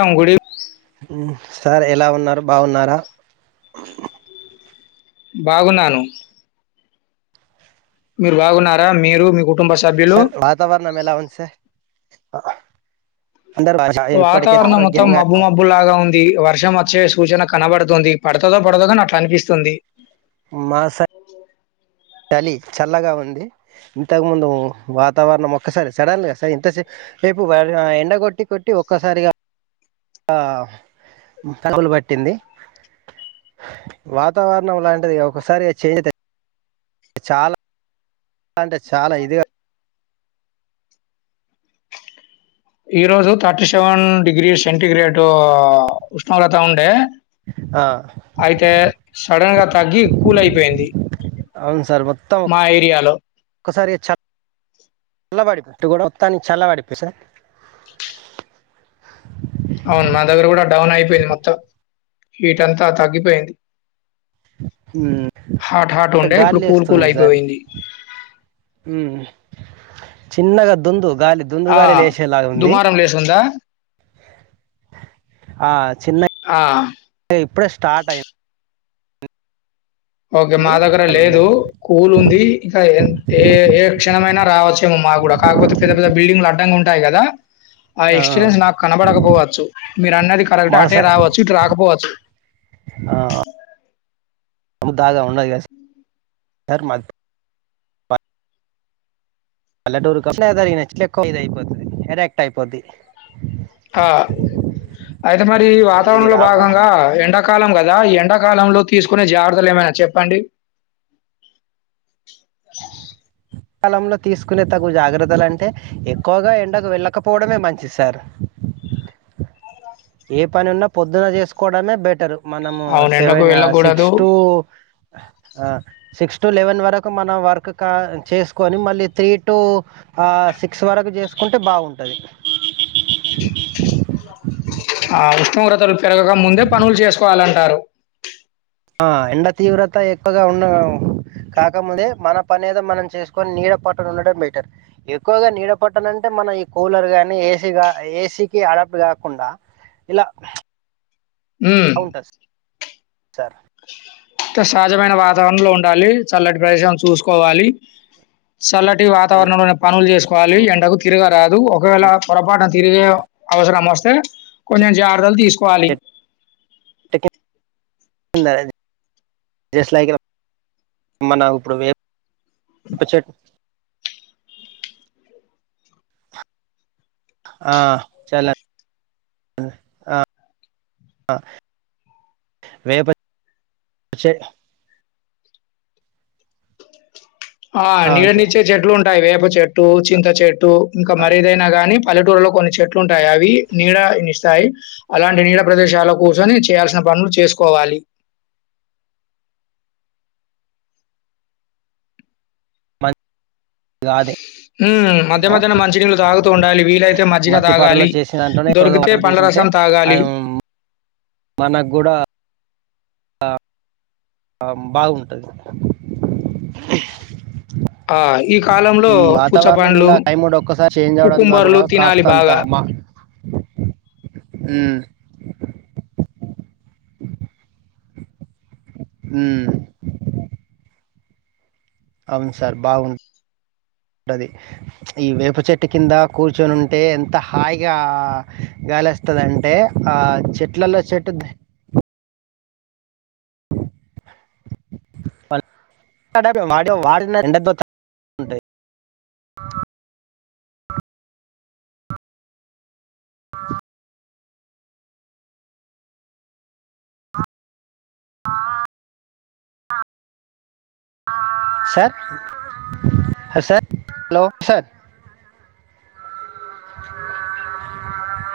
అ గుడి ఉమ్ సార్ ఎలా ఉన్నారు బాగున్నారా బాగున్నాను మీరు బాగున్నారా మీరు కుటుంబ సభ్యులు సార్ వాతావరణం ఎలా ఉంది సార్ అందరు ఇప్పటికే వాతావరణం మొత్తం ఆరోగ్యంగా మబ్బు మబ్బు లాగా ఉంది వర్షం వచ్చే సూచన కనబడ తుంది పడుతుదో పడదో నాట్లా అనిపిస్తుంది మాస చలి చల్లగా ఉంది ఇంతకుముందు వాతావరణం ఒక్కసారి సడన్ గా సరే ఇంతసే రేపు ఎండ కొట్టి కొట్టి ఒక్కసారిగా కలుగులు పట్టింది వాతావరణం లాంటిది ఒకసారి అది చే చాలా అంటే చాలా ఇదిగా ఈ రోజు థర్టీ సెవెన్ డిగ్రీ సెంటిగ్రేడ్ ఉష్ణోగ్రత ఉండే ఆ, అయితే సడన్ గా తగ్గి కూల్ అయిపోయింది మా ఏరియాలో ఒకసారి చ చాలా పడిపోట్టు కూడా మొత్తానికి చల్లా పడిపో సార్ అవును మా దగ్గర కూడా డౌన్ అయిపోయింది మొత్తం హీట్ అంతా తగ్గిపోయింది మ్మ్. హాట్ హాట్ ఉండే ఇప్పుడు కూల్ కూల్ అయిపోయింది ఉ చిన్నగాద్ొందు గాలి దుందు ఆ గాలి లే వేసేలాగా ఉంది దుమారం లేసుందా ఆ చిన్న ఆ ఇప్పుడే స్టార్ట్ అయింది ఓకే మా దగ్గర చాలా లేదు ఉన్నాయి కూల్ ఉంది ఇంక ఏ ఏ క్షణమైనా రావచ్చేమోమా కూడా కాకపోతే పెద్ద పెద్ద బిల్డింగ్లు అడ్డంగా ఉంటాయి కదా ఆ ఎక్స్పీరియన్స్ నాకు కనబడకపోవచ్చు మీరు అన్నది కరెక్ట్ అటే రావచ్చు ఇటు రాకపోవచ్చు ఆ అ దాగా ఉన్నది పల్ల డూరుకి దరిగినచ్చ ఎక్కు ఇది అయిపోతుది అటక్ట్ అయిపోద్ది ఆ అయితే మరి సార్ ఇది వాతావరణ లో రావా భాగంగా ఎండాక ఎ కాలం కదా ఎండాకాలంలో తీసుకునే జాగ్రత్తలు ఏమైనా చెప్పండి కాలంలో తీసుకునే తగు జాగ్రత్తలు అంటే ఎక్కువగా ఎండకు వెళ్ళకపోవడమే మంచి సార్ ఏ పని ఉన్నా పొద్దున చేసుకోవడమే బెటరు మనము అవును. ఎండకు సెవెన్ సిక్స్ వెళ్ళకూడదు. టు సిక్స్ టు లెవెన్ వరకు మనం వర్క్ చేసుకొని మళ్ళీ త్రీ టు సిక్స్ వరకు చేసుకు కుంటే బాగుంటుంది ఆ ఉష్ణోగ్రతలు పెరగగా ముందే పనులు చేసుకోవాలంటారు ఎండ తీవ్రత ఎక్కువగా ఉన్న కాకముందే మన పనిదో మనం చేసుకొని నీడ పట్ట ఉండడం బెటర్ ఎక్కువగా నీడ పట్టనంటే మనం ఈ కూలర్గానీ ఏసీ ఏసీ క అడప్ట్ కాగా కుడా ఇలా అ ఉంటది సార్ సహజమైన వాతావరణంలో ఉండాలి చల్లటి ప్రదేశాలు చూసుకోవాలి చల్లటి వాతావరణంలో పనులు చేసుకోవాలి ఎండకు తిరగరాదు ఒకవేళ పొరపాటున తిరిగే అవసరామస్తే కొం జారదల్ తీసు చెట్టు కింద ఇప్పుడు చె ఆ చల ఆ వే పచ్చే ఆ అవును సార్ నీడనిచ్చే చెట్లు ఉంటాయి వేప చెట్టు చింత చెట్టు ఇంకా ఆ, మరీదైనా గానీ పల్లెటూరులో కొన్ని చెట్లు ఉంటాయి అవి నీడన్నిస్తాయి అలాంటి నీడ ప్రదేశాల కోసంని చేయాల్సిన పనులు చేసుకోవాలి కాదే హ్మ్. మధ్య మ మధ్యన మంచి నీళ్ళు తాగుతూ ఉండాలి. వీలైతే మజ్జిగ మట్టి పారులో తాగాలి. చేసిన దాంట్లోనే ఎక్కువగా దొరికితే వాటర్ పండ్ల తీసుకుంటే రసం తాగాలి. మన కూడాూడ బాగుంటుంది ఆ! ఈ కాలంలో ఈ వాతావరణం పుచ్చపండ్లు, ఇలా టైం ఒక్కసారి చేంజ్ అవ్వడం ద్వారా కుకుంబర్లు కూడా తినాలి కాస్త అంత బాగా. మా హు ఉ అవును సార్ బాగు ఉంటది ఈ వేపు చెట్టు కింద కూర్చొనుంటే ఎంత హాయిగా గలస్తదంటే ఆ చెట్లలో చెట్టు పల్ [inaudible] వాటిలో వాడిన [inaudible] ఉంటాయి ఆ ఆ సార్ సార్ హలో సార్ ఆ